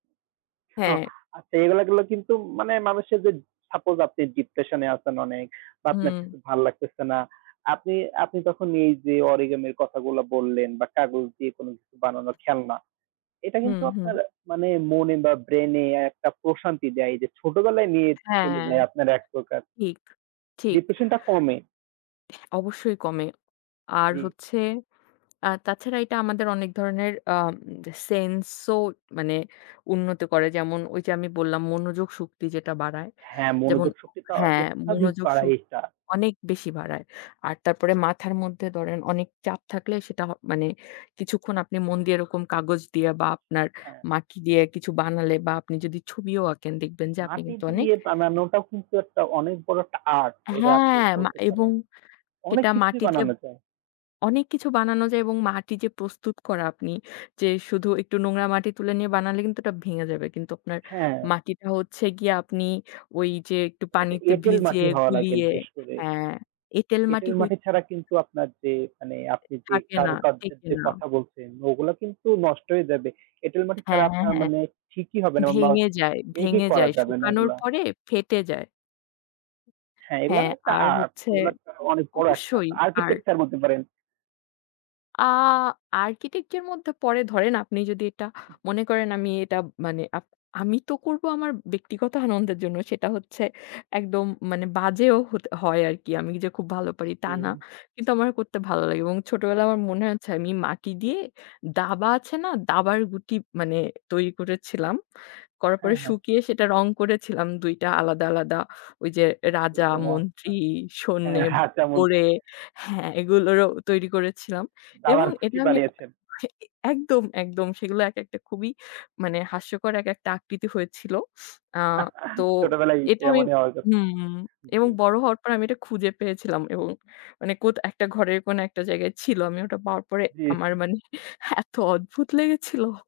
হ্যাঁ হ্যাঁ। আচ্ছা, এগুলা গুলা কিন্তু মানে মানুষের যে সাপোস আপনি ডিপ্রেশনে আছেন অনেক বা আপনার হুম। কিছু ভাল লাগতেছে না। আপনি, আপনি তখন এই যে অরিগ্যামির কথাগুলা বললেন বা কাগজ দিয়ে কোন কিছু বানানোর খেলনা, এটা হুম, কিন্তু হুম। আপনার মানে মনে বা ব্রেন এ একটা প্রশান্তি দেয়। এই যে ছোটবেলায় নিয়ে চলে হ্যাঁ। যায় আপনার একপ্রকার ঠিক, ঠিক। ডিপ্রেশন টা কমে। অবশ্যই কমে। আর জি। হচ্ছে, আর তাছাড়া এটা আমাদের অনেক ধরনের আ সেন্স ও মানে উন্নত করে। যেমন ঐ যে আমি বললাম মনোযোগ শক্তি যেটা বাড়ায়। হ্যাঁ, যেমন মনোযোগ শক্তিটা হ্যাঁ, অত্যাধিক মনোযোগ বাড়ায় শক এটা। অনেক বেশি বাড়ায়। আর তারপরে মাথার মধ্যে ধরেন অনেক চাপ থাকলে সেটা মানে কিছুক্ষণ আপনি মন দিয়ে এরকম কাগজ দিয়ে, বা আপনার হ্যাঁ। মাটি দিয়ে কিছু বানালে বা আপনি যদি ছবিও আঁকেন দেখবেন যে আপনি মাটি কিন্তু অনেক দিয়ে বানানোটা কিন্তু একটা অনেক বড় একটা আর্ট এটা আপনি হ্যাঁ মা বলতে পারেন। এবং অনেক সেটা কিছুই মাটি দিয়ে বানানো যায়। অনেক কিছু বানানো যায় এবং মাটি যে প্রস্তুত করা আপনি, যে শুধু একটু নোংরা মাটি তুলে নিয়ে বানালে কিন্তু ওটা ভেঙে যাবে। কিন্তু আপনার হ্যাঁ। মাটিটা হচ্ছে গিয়ে আপনি ওই যে একটু এটা পানিতে এটেল ভিজিয়ে, মাটি হওয়া লাগে গুলিয়ে, বিশেষ করে। হ্যাঁ, এটেল মাটি এটেল হই। মাটি ছাড়া কিন্তু আপনার যে, মানে আপনি যে থাকে না, কারুকার্যের টেকে যে না। কথা বলছেন, ওগুলা কিন্তু নষ্ট হয়ে যাবে। এটেল মাটি ছাড়া হ্যাঁ, আপনার হ্যাঁ। মানে ঠিকই হবে না বা ভেঙে যায়। মেক ই ভেঙে করা যায়। যাবে না শুকানোর এগুলা। পরে ফেটে যায়। হ্যাঁ, এগুলা হ্যাঁ একটা আর আর্ট। হচ্ছে, এগুলা অনেক বড় একটা অবশ্যই আর আরকিটেকচার বলতে পারেন। আ আর্কিটেকচারের মধ্যে পড়ে, ধরেন আপনি যদি এটা মনে করেন, আমি এটা মানে আপ আমি তো করব আমার ব্যক্তিগত আনন্দের জন্য। সেটা হচ্ছে একদম মানে বাজেও হত হয় আর কি। আমি যে খুব ভালো পারি তা না। জি। কিন্তু আমার করতে ভালো লাগে এবং ছোটবেলায় আমার মনে আছে আমি মাটি দিয়ে দাবা আছে না, দাবার গুটি মানে তৈরি করেছিলাম। করার পরে হ্যাঁ, হ্যাঁ। শুকিয়ে সেটা রং করেছিলাম ২টা আলাদা আলাদা। ঐ যে রাজা, ও মন্ত্রী, আচ্ছা। হ্যাঁ। সৈন্যে, [unintelligible] গোরে হ্যাঁ, এগুলোরও তৈরি করেছিলাম এবং দাবার এটা গুটি আমি বানিয়েছেন। এ একদম, একদম সেগুলো এক একটা খুবই মানে হাস্যকর এক একটা আকৃতি হয়েছিল। আ তো ছোটবেলায় তো এটা আমি, এমনই হওয়ার কথা। হুম এবং জি। বড় হওয়ার পরে, আমি এটা খুঁজে পেয়েছিলাম এবং মানে কোথ একটা ঘরের কোন একটা জায়গায় ছিল। আমি ওটা পাওয়ার পরে আমার জি। মানে এত অদ্ভুত লেগেছিল।